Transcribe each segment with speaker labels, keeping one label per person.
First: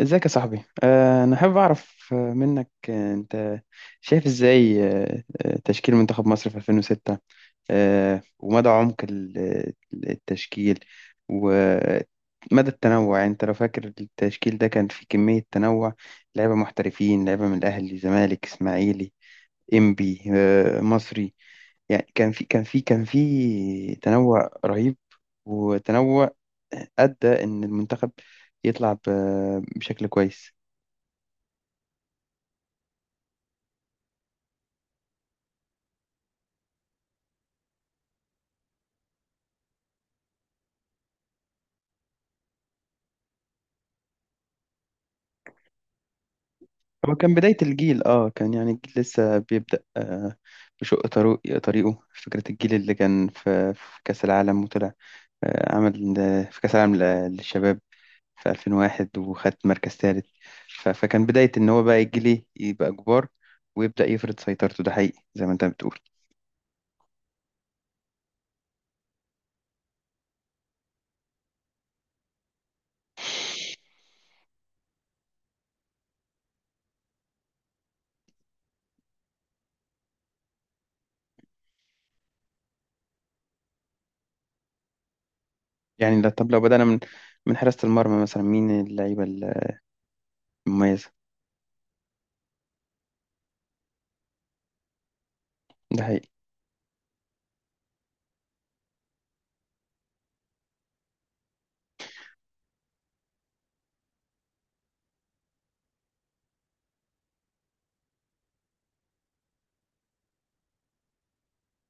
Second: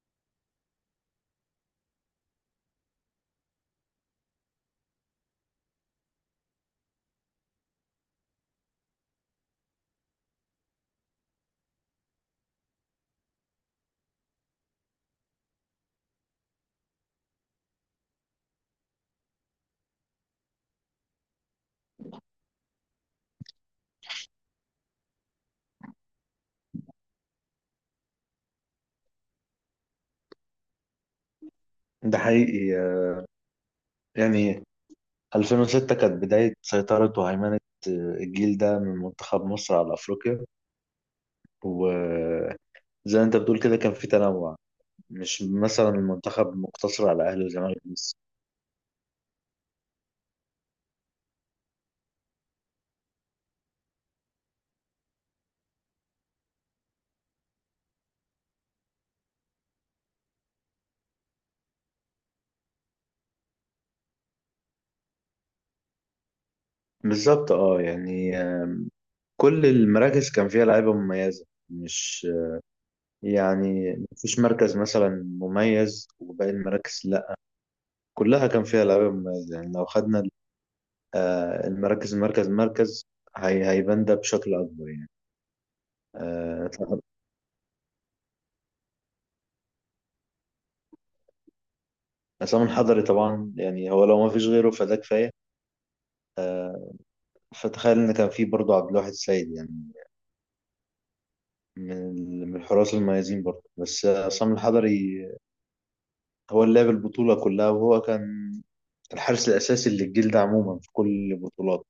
Speaker 1: ازيك يا صاحبي، انا حابب اعرف منك. انت شايف ازاي تشكيل منتخب مصر في 2006، ومدى عمق التشكيل، ومدى التنوع. يعني انت لو فاكر التشكيل ده كان فيه كمية تنوع، لعيبة محترفين، لعيبة من الاهلي، زمالك، اسماعيلي، انبي، مصري. يعني كان في تنوع رهيب، وتنوع أدى إن المنتخب يطلع بشكل كويس.
Speaker 2: ده حقيقي آه، يعني 2006 كانت بداية سيطرة وهيمنة آه، الجيل ده من منتخب مصر على أفريقيا، وزي ما أنت بتقول كده كان في تنوع، مش مثلا المنتخب مقتصر
Speaker 1: هو
Speaker 2: على
Speaker 1: كان
Speaker 2: أهلي
Speaker 1: بداية
Speaker 2: وزمالك
Speaker 1: الجيل،
Speaker 2: بس.
Speaker 1: اه، كان يعني الجيل لسه بيبدأ آه، بشق طريقه. فكرة الجيل اللي كان في, في كأس العالم وطلع، آه، عمل في كأس العالم للشباب في 2001 وخد مركز ثالث. فكان بداية ان هو بقى يجي ليه يبقى كبار، ويبدأ يفرض سيطرته. ده حقيقي زي ما انت بتقول.
Speaker 2: بالظبط اه، يعني كل المراكز كان فيها لعيبة مميزة، مش يعني مفيش مركز مثلا مميز وباقي المراكز لا، كلها كان فيها لعيبة مميزة. يعني لو خدنا المراكز مركز مركز هيبان ده بشكل أكبر يعني.
Speaker 1: يعني طب لو
Speaker 2: آه،
Speaker 1: بدأنا من من حراسة المرمى، مثلا مين اللعيبة المميزة؟
Speaker 2: عصام الحضري طبعا، يعني هو لو ما فيش غيره فده كفايه،
Speaker 1: ده حقيقي.
Speaker 2: فتخيل ان كان في برضه عبد الواحد السيد يعني من من الحراس المميزين برضه، بس عصام الحضري هو اللي لعب البطوله كلها، وهو كان الحارس الاساسي للجيل ده عموما في كل البطولات.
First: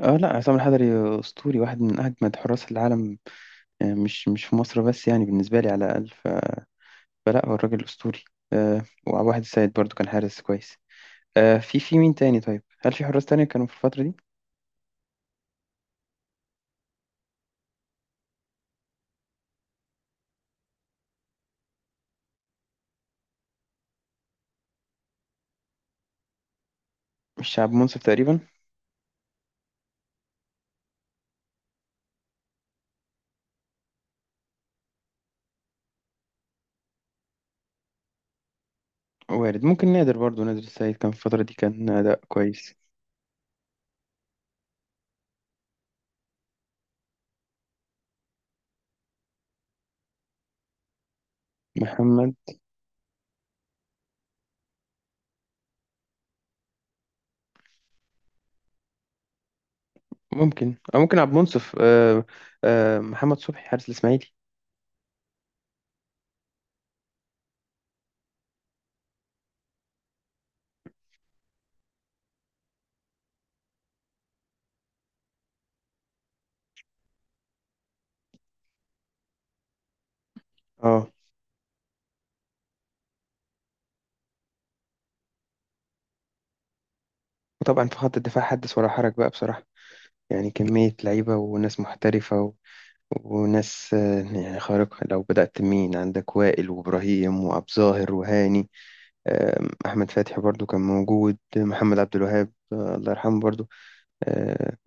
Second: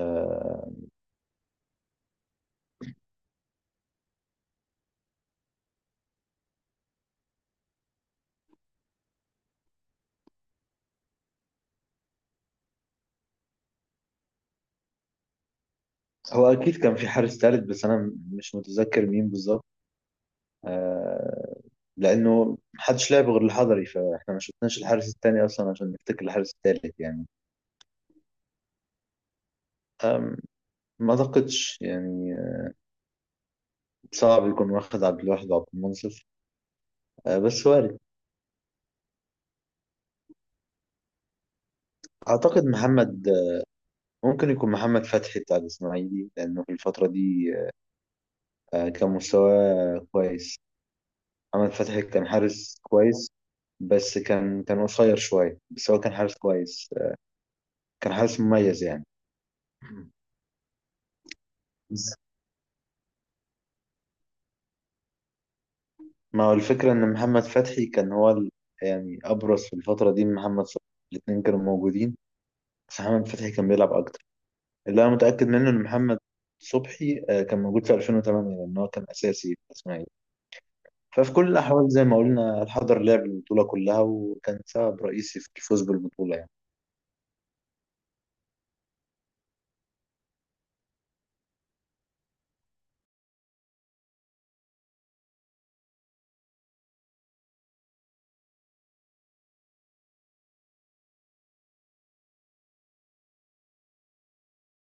Speaker 1: اه لا، عصام الحضري اسطوري، واحد من اجمد حراس العالم، مش في مصر بس، يعني بالنسبة لي على الاقل. فلا، هو الراجل أسطوري، آه، وواحد السيد برضو كان حارس كويس آه. في مين تاني؟ طيب هل في حراس تاني كانوا في الفترة دي؟
Speaker 2: هو اكيد كان في حارس ثالث، بس انا مش متذكر مين بالظبط، آه، لانه محدش لعب غير الحضري فاحنا ما شفناش الحارس الثاني اصلا عشان نفتكر الحارس الثالث يعني.
Speaker 1: الشعب منصف تقريبا.
Speaker 2: ما اعتقدش يعني، صعب يكون واخد عبد الواحد وعبد المنصف، بس وارد.
Speaker 1: وارد، ممكن نادر، برضو نادر السيد كان في الفترة دي كان أداء
Speaker 2: اعتقد
Speaker 1: كويس.
Speaker 2: محمد، ممكن يكون محمد فتحي بتاع الاسماعيلي، لانه في الفتره دي كان مستواه كويس، محمد فتحي كان
Speaker 1: محمد،
Speaker 2: حارس كويس، بس كان قصير شويه، بس هو كان حارس كويس، كان حارس مميز يعني.
Speaker 1: ممكن أو ممكن عبد المنصف،
Speaker 2: بس
Speaker 1: آه. محمد صبحي حارس الإسماعيلي.
Speaker 2: ما هو الفكره ان محمد فتحي كان هو يعني ابرز في الفتره دي من محمد صلاح، الاثنين كانوا موجودين بس محمد فتحي كان بيلعب اكتر. اللي انا متاكد منه ان محمد صبحي كان موجود في 2008 لان هو كان اساسي في الاسماعيلي.
Speaker 1: اه،
Speaker 2: ففي كل الاحوال زي ما قلنا الحضر لعب البطوله كلها وكان سبب رئيسي في الفوز بالبطوله يعني.
Speaker 1: وطبعا في خط الدفاع حدث ولا حرج بقى بصراحة. يعني كمية لعيبة وناس محترفة، وناس يعني خارقة. لو بدأت، مين عندك؟ وائل، وإبراهيم، وأبو ظاهر، وهاني، أحمد فتحي برضو كان موجود، محمد عبد الوهاب الله يرحمه برضو، آه،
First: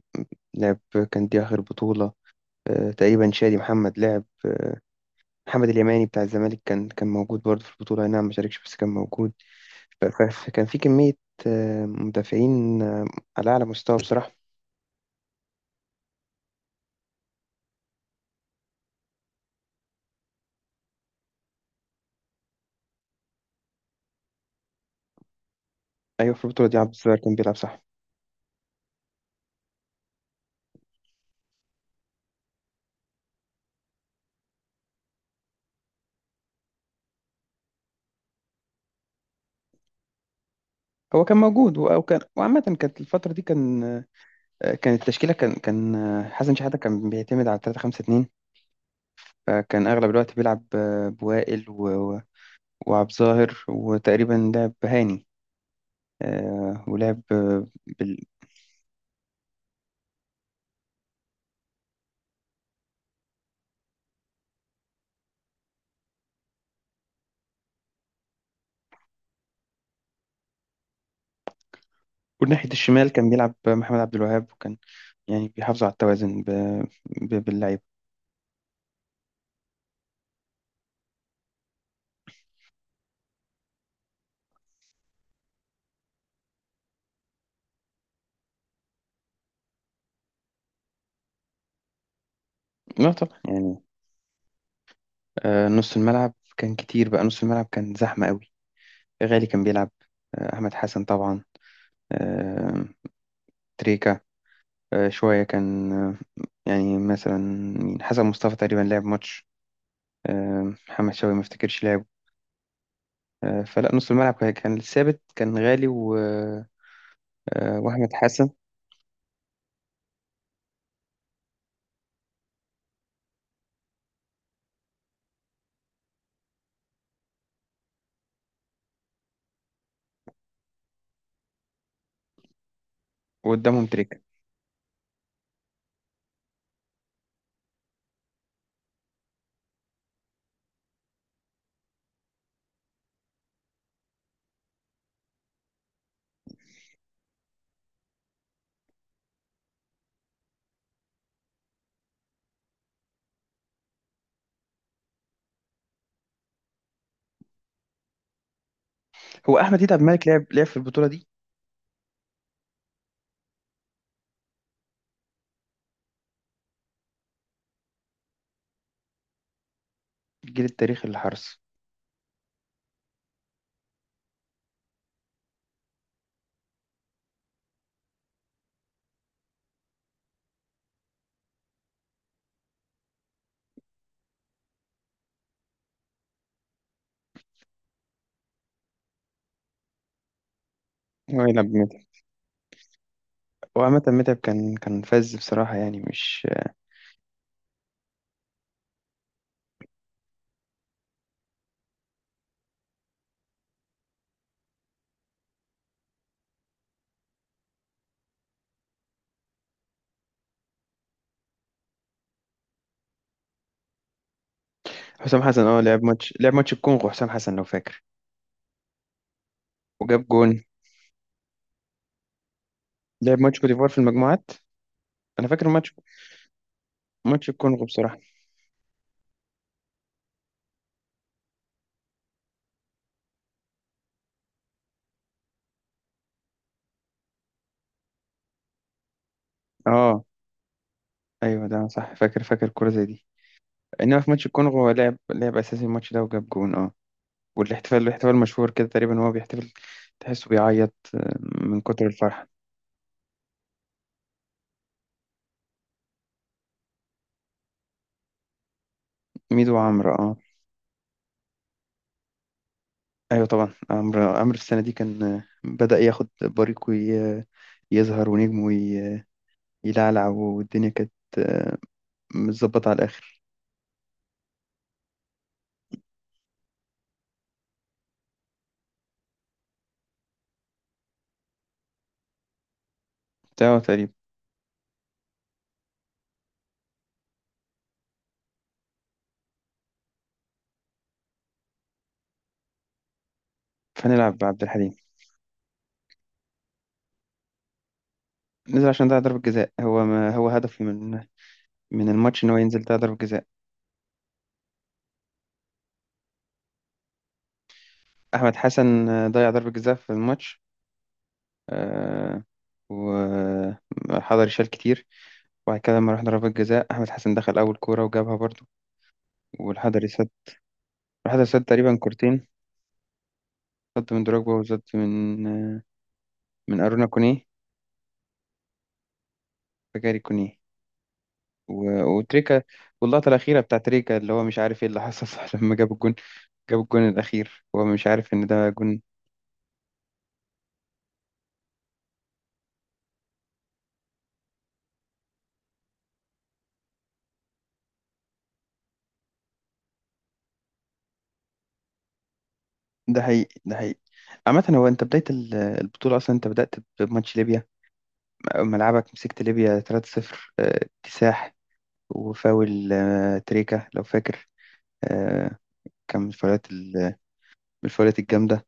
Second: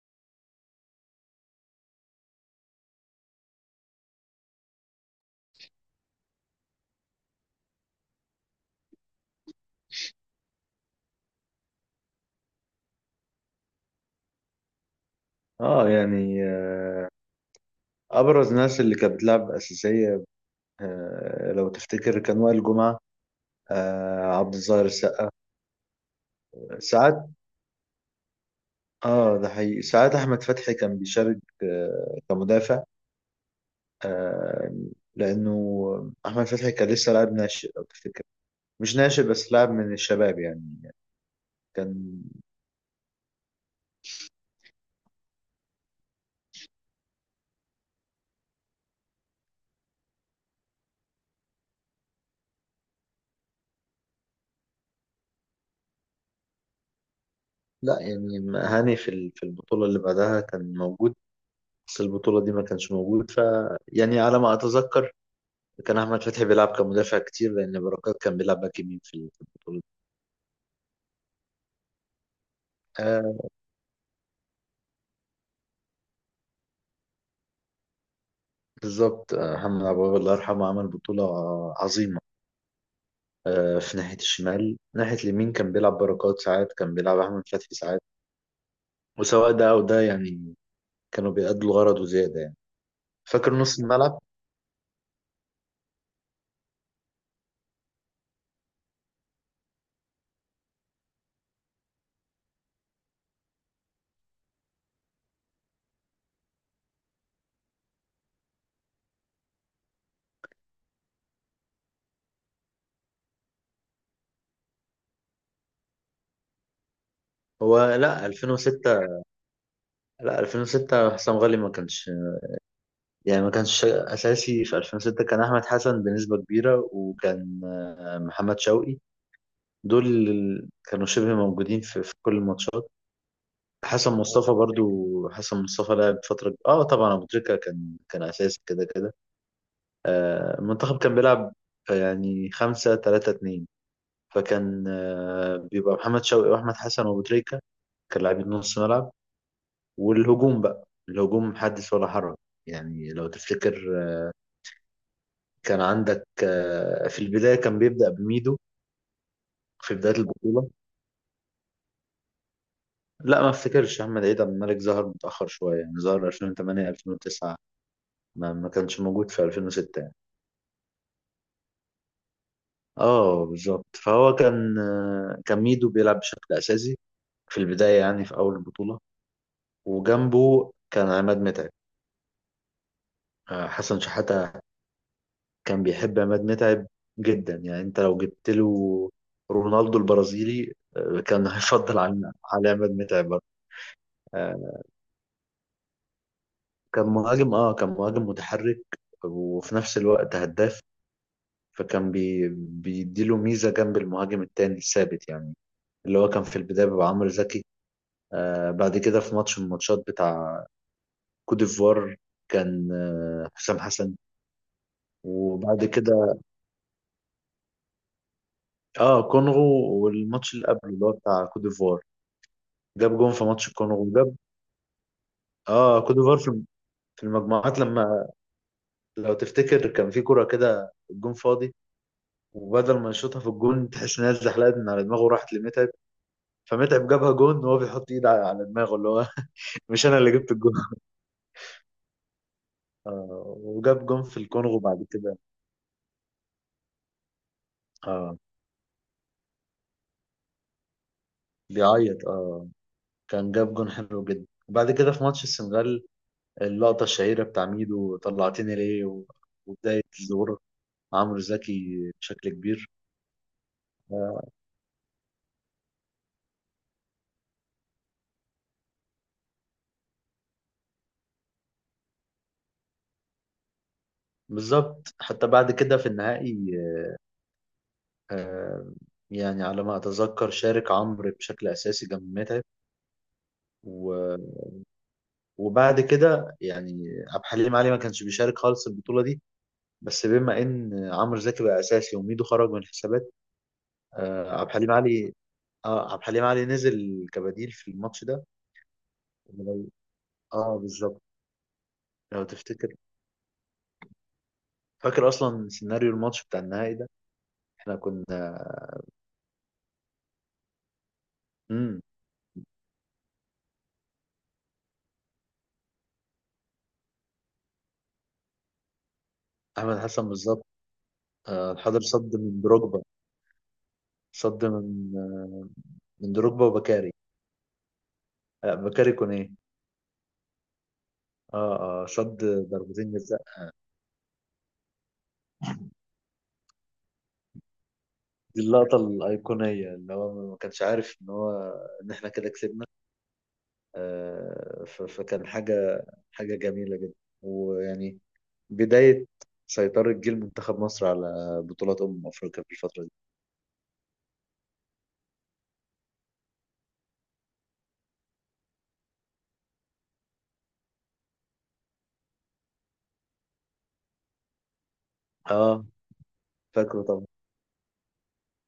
Speaker 1: لعب، كان دي آخر بطولة تقريبا، شادي محمد لعب، محمد اليماني بتاع الزمالك كان موجود برضو في البطولة، أي نعم ما شاركش بس كان موجود. كان في كمية مدافعين على أعلى مستوى بصراحة.
Speaker 2: اه يعني، ابرز ناس اللي كانت بتلعب اساسيه، لو تفتكر كان وائل جمعه، عبد الظاهر السقا
Speaker 1: أيوة، في البطولة دي عبد الصغير
Speaker 2: ساعات.
Speaker 1: كان بيلعب صح.
Speaker 2: اه ده حقيقي، ساعات احمد فتحي كان بيشارك كمدافع، آه، لانه احمد فتحي كان لسه لاعب ناشئ لو تفتكر، مش ناشئ بس لاعب من الشباب يعني.
Speaker 1: هو كان موجود، وكان،
Speaker 2: كان
Speaker 1: وعامة كانت الفترة دي كان كانت التشكيلة، كان كان آه، حسن شحاتة كان بيعتمد على 3 5 2. فكان أغلب الوقت بيلعب بوائل وعبد الظاهر، وتقريبا لعب هاني ولعب
Speaker 2: لا، يعني هاني في في البطولة اللي بعدها كان موجود، بس البطولة دي ما كانش موجود. ف يعني على ما أتذكر كان أحمد فتحي بيلعب كمدافع كتير، لأن بركات كان بيلعب باك يمين في في البطولة دي.
Speaker 1: وناحية الشمال كان
Speaker 2: آه
Speaker 1: بيلعب محمد عبد الوهاب، وكان يعني بيحافظ على التوازن باللعيبة.
Speaker 2: بالظبط، محمد عبد الوهاب الله يرحمه عمل بطولة عظيمة. في ناحية الشمال، ناحية اليمين كان بيلعب بركات ساعات، كان بيلعب أحمد فتحي ساعات. وسواء ده أو ده يعني، كانوا بيأدوا الغرض وزيادة يعني.
Speaker 1: لا طبعا
Speaker 2: فاكر نص
Speaker 1: يعني.
Speaker 2: الملعب،
Speaker 1: نص الملعب كان كتير بقى، نص الملعب كان زحمة قوي. غالي كان بيلعب، أحمد حسن طبعا، آه، تريكا شوية كان، يعني مثلا مين؟ حسن مصطفى تقريبا لعب ماتش، محمد شوقي ما افتكرش لعب فلا، نص الملعب كان ثابت، كان غالي و... آه،
Speaker 2: هو
Speaker 1: واحمد
Speaker 2: لا
Speaker 1: حسن.
Speaker 2: 2006، لا 2006 حسام غالي ما كانش، يعني ما كانش اساسي في 2006، كان احمد حسن بنسبه كبيره، وكان محمد شوقي، دول كانوا شبه موجودين في كل الماتشات.
Speaker 1: وقدامهم
Speaker 2: حسن
Speaker 1: تريكت.
Speaker 2: مصطفى برضو، حسن مصطفى لعب فتره. اه طبعا ابو تريكه كان اساسي كده كده. المنتخب كان بيلعب يعني 5 3 2، فكان بيبقى محمد شوقي واحمد حسن وابو تريكه كان لاعبين نص ملعب. والهجوم بقى، الهجوم حدث ولا حرج. يعني لو تفتكر كان عندك في البداية كان بيبدأ بميدو
Speaker 1: هو احمد ديد
Speaker 2: في
Speaker 1: عبد
Speaker 2: بداية
Speaker 1: الملك لعب
Speaker 2: البطولة.
Speaker 1: في البطوله دي؟
Speaker 2: لا ما افتكرش، أحمد عيد عبد الملك ظهر متأخر شوية، يعني ظهر 2008 2009، ما كانش موجود في 2006 يعني.
Speaker 1: الجيل التاريخي للحرس.
Speaker 2: اه بالظبط، فهو كان كان ميدو بيلعب بشكل أساسي في البداية يعني في أول البطولة، وجنبه كان عماد متعب. حسن شحاتة كان بيحب عماد متعب جدا يعني، أنت لو جبت له رونالدو البرازيلي
Speaker 1: هو
Speaker 2: كان
Speaker 1: يلعب متعب،
Speaker 2: هيفضل على عماد متعب.
Speaker 1: وعامة متعب كان فاز بصراحة، يعني مش.
Speaker 2: كان مهاجم متحرك وفي نفس الوقت هداف، فكان بيديله ميزة جنب المهاجم التاني الثابت يعني، اللي هو كان في البداية بيبقى عمرو زكي. آه بعد كده في ماتش من الماتشات بتاع كوت ديفوار كان حسام حسن،
Speaker 1: حسام حسن، اه،
Speaker 2: وبعد كده
Speaker 1: لعب ماتش الكونغو حسام حسن لو فاكر،
Speaker 2: اه كونغو.
Speaker 1: وجاب جون.
Speaker 2: والماتش اللي قبله اللي هو بتاع كوت ديفوار، جاب جون
Speaker 1: لعب
Speaker 2: في
Speaker 1: ماتش
Speaker 2: ماتش
Speaker 1: كوت ديفوار في
Speaker 2: الكونغو. وجاب
Speaker 1: المجموعات، انا فاكر
Speaker 2: اه كوت ديفوار في
Speaker 1: ماتش
Speaker 2: المجموعات
Speaker 1: الكونغو بصراحة،
Speaker 2: لما، لو تفتكر كان في كرة كده الجون فاضي، وبدل ما يشوطها في الجون تحس انها اتزحلقت من على دماغه وراحت لمتعب، فمتعب جابها جون وهو بيحط ايده على دماغه اللي هو مش انا
Speaker 1: اه.
Speaker 2: اللي جبت الجون.
Speaker 1: ايوه ده صح، فاكر كورة زي دي.
Speaker 2: آه وجاب
Speaker 1: انما
Speaker 2: جون
Speaker 1: في
Speaker 2: في
Speaker 1: ماتش الكونغو
Speaker 2: الكونغو
Speaker 1: هو
Speaker 2: بعد كده.
Speaker 1: لعب اساسي الماتش ده وجاب جون اه. الاحتفال
Speaker 2: اه
Speaker 1: مشهور كده، تقريبا هو بيحتفل، تحسه بيعيط من كتر
Speaker 2: بيعيط
Speaker 1: الفرحة.
Speaker 2: اه، كان جاب جون حلو جدا. وبعد كده في ماتش السنغال اللقطة الشهيرة بتاع ميدو طلعتني ليه
Speaker 1: ميدو
Speaker 2: وبداية
Speaker 1: وعمرو، اه.
Speaker 2: ظهور عمرو زكي بشكل كبير.
Speaker 1: ايوه طبعا،
Speaker 2: آه
Speaker 1: عمرو السنة دي كان بدأ ياخد بريقه، يظهر، ونجمه يلعلع، والدنيا كانت آه، متظبطة على الآخر
Speaker 2: بالظبط، حتى بعد كده في النهائي آه يعني على ما أتذكر شارك عمرو بشكل أساسي جنب متعب،
Speaker 1: بتاعه تقريبا.
Speaker 2: و وبعد كده يعني عبد الحليم علي ما كانش بيشارك خالص البطولة دي، بس بما ان عمرو زكي بقى اساسي وميدو خرج من الحسابات
Speaker 1: فنلعب
Speaker 2: آه،
Speaker 1: بعبد
Speaker 2: عبد الحليم
Speaker 1: الحليم.
Speaker 2: علي اه عبد الحليم علي نزل كبديل في الماتش ده.
Speaker 1: نزل عشان ده ضربة جزاء،
Speaker 2: ولو-
Speaker 1: هو ما هو
Speaker 2: اه
Speaker 1: هدفي
Speaker 2: بالظبط،
Speaker 1: من من الماتش
Speaker 2: لو
Speaker 1: إن هو ينزل،
Speaker 2: تفتكر،
Speaker 1: ده ضربة جزاء.
Speaker 2: فاكر اصلا سيناريو الماتش بتاع النهائي ده، احنا كنا.
Speaker 1: أحمد حسن ضيع ضربة جزاء في الماتش
Speaker 2: امم
Speaker 1: آه، وحضري شال كتير. وبعد كده لما رحنا ضربات جزاء، أحمد حسن دخل أول كورة وجابها برضو،
Speaker 2: احمد
Speaker 1: والحضري
Speaker 2: حسن
Speaker 1: سد.
Speaker 2: بالظبط،
Speaker 1: الحضري سد تقريبا
Speaker 2: الحضري صد
Speaker 1: كورتين،
Speaker 2: من دروجبا،
Speaker 1: سد من دروجبا،
Speaker 2: صد
Speaker 1: وسد
Speaker 2: من
Speaker 1: من
Speaker 2: آه، من دروجبا
Speaker 1: من أرونا
Speaker 2: وبكاري،
Speaker 1: كونيه،
Speaker 2: بكاري كونيه.
Speaker 1: فجاري كونيه،
Speaker 2: اه صد
Speaker 1: وتريكا.
Speaker 2: ضربتين
Speaker 1: واللقطة
Speaker 2: جزاء.
Speaker 1: الأخيرة بتاع تريكا، اللي هو مش عارف إيه اللي حصل صح، لما جاب الجون الأخير هو مش عارف إن
Speaker 2: دي
Speaker 1: ده
Speaker 2: اللقطة
Speaker 1: جون.
Speaker 2: الأيقونية اللي هو ما كانش عارف إن هو إن إحنا كده كسبنا. فكان حاجة جميلة جدا، ويعني بداية سيطرة جيل منتخب مصر على بطولات أمم أفريقيا في الفترة دي.
Speaker 1: ده حقيقي، ده حقيقي. عامة هو أنت، بداية البطولة أصلا أنت بدأت بماتش ليبيا، ملعبك مسكت ليبيا 3-0 آه، اكتساح. وفاول تريكا لو فاكر آه،
Speaker 2: آه
Speaker 1: كان من الفاولات
Speaker 2: فاكره
Speaker 1: من
Speaker 2: طبعا.
Speaker 1: الفاولات الجامدة.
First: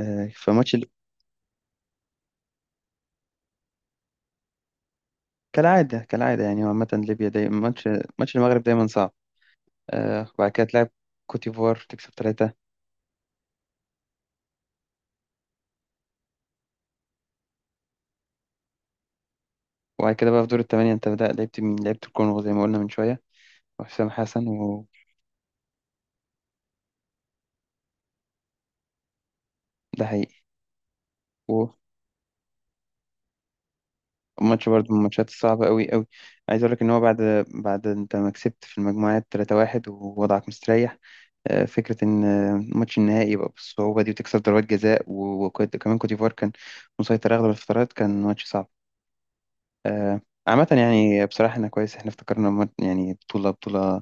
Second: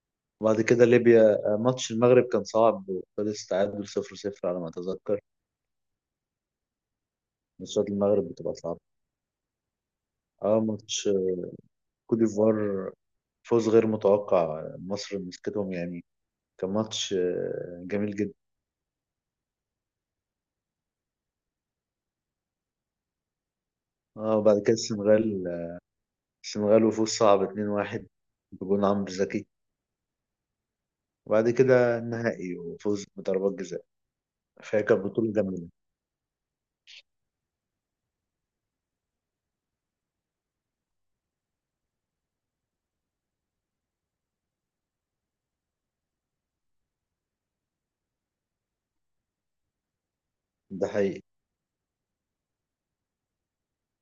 Speaker 1: آه،
Speaker 2: وبعد
Speaker 1: فماتش
Speaker 2: كده
Speaker 1: ال-
Speaker 2: ليبيا، ماتش المغرب كان صعب وخلص تعادل 0-0 على ما أتذكر،
Speaker 1: كالعادة، كالعادة. يعني هو عامة ليبيا دايما
Speaker 2: ماتشات المغرب
Speaker 1: ماتش
Speaker 2: بتبقى
Speaker 1: المغرب
Speaker 2: صعبة.
Speaker 1: دايما صعب. وبعد كده تلعب
Speaker 2: ماتش
Speaker 1: كوتيفوار، تكسب
Speaker 2: كوت
Speaker 1: ثلاثة.
Speaker 2: ديفوار، فوز غير متوقع، مصر مسكتهم يعني، كان ماتش جميل جدا.
Speaker 1: وبعد كده بقى في دور الثمانية انت بدأت، لعبت مين؟ لعبت الكونغو زي ما قلنا من شوية وحسام
Speaker 2: اه
Speaker 1: حسن،
Speaker 2: وبعد كده
Speaker 1: وده
Speaker 2: السنغال وفوز صعب 2-1 بجون عمرو زكي.
Speaker 1: حقيقي.
Speaker 2: وبعد كده النهائي وفوز بضربات جزاء،
Speaker 1: وماتش
Speaker 2: فهي
Speaker 1: برضه من
Speaker 2: كانت
Speaker 1: الماتشات
Speaker 2: بطولة
Speaker 1: الصعبة
Speaker 2: جميلة.
Speaker 1: أوي أوي. عايز أقول لك إن هو بعد، أنت ما كسبت في المجموعات 3-1، ووضعك مستريح، فكرة إن ماتش النهائي يبقى بالصعوبة دي، وتكسب ضربات جزاء، وكمان كوت ديفوار كان مسيطر أغلب الفترات، كان ماتش صعب آه، عامة
Speaker 2: ده حقيقي،
Speaker 1: يعني. بصراحة إحنا كويس إحنا افتكرنا، يعني بطولة، بطولة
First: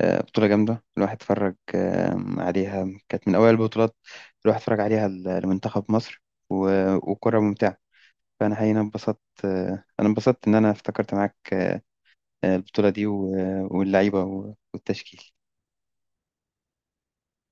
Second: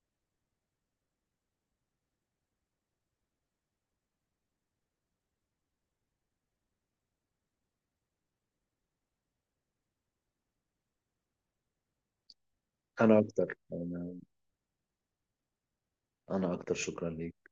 Speaker 1: بطولة جامدة. الواحد اتفرج عليها، كانت من أوائل البطولات الواحد اتفرج عليها لمنتخب مصر، وكرة ممتعة. فأنا حقيقي أنا انبسطت إن أنا افتكرت معاك البطولة دي
Speaker 2: أنا أكتر.
Speaker 1: واللعيبة والتشكيل.
Speaker 2: شكرا ليك.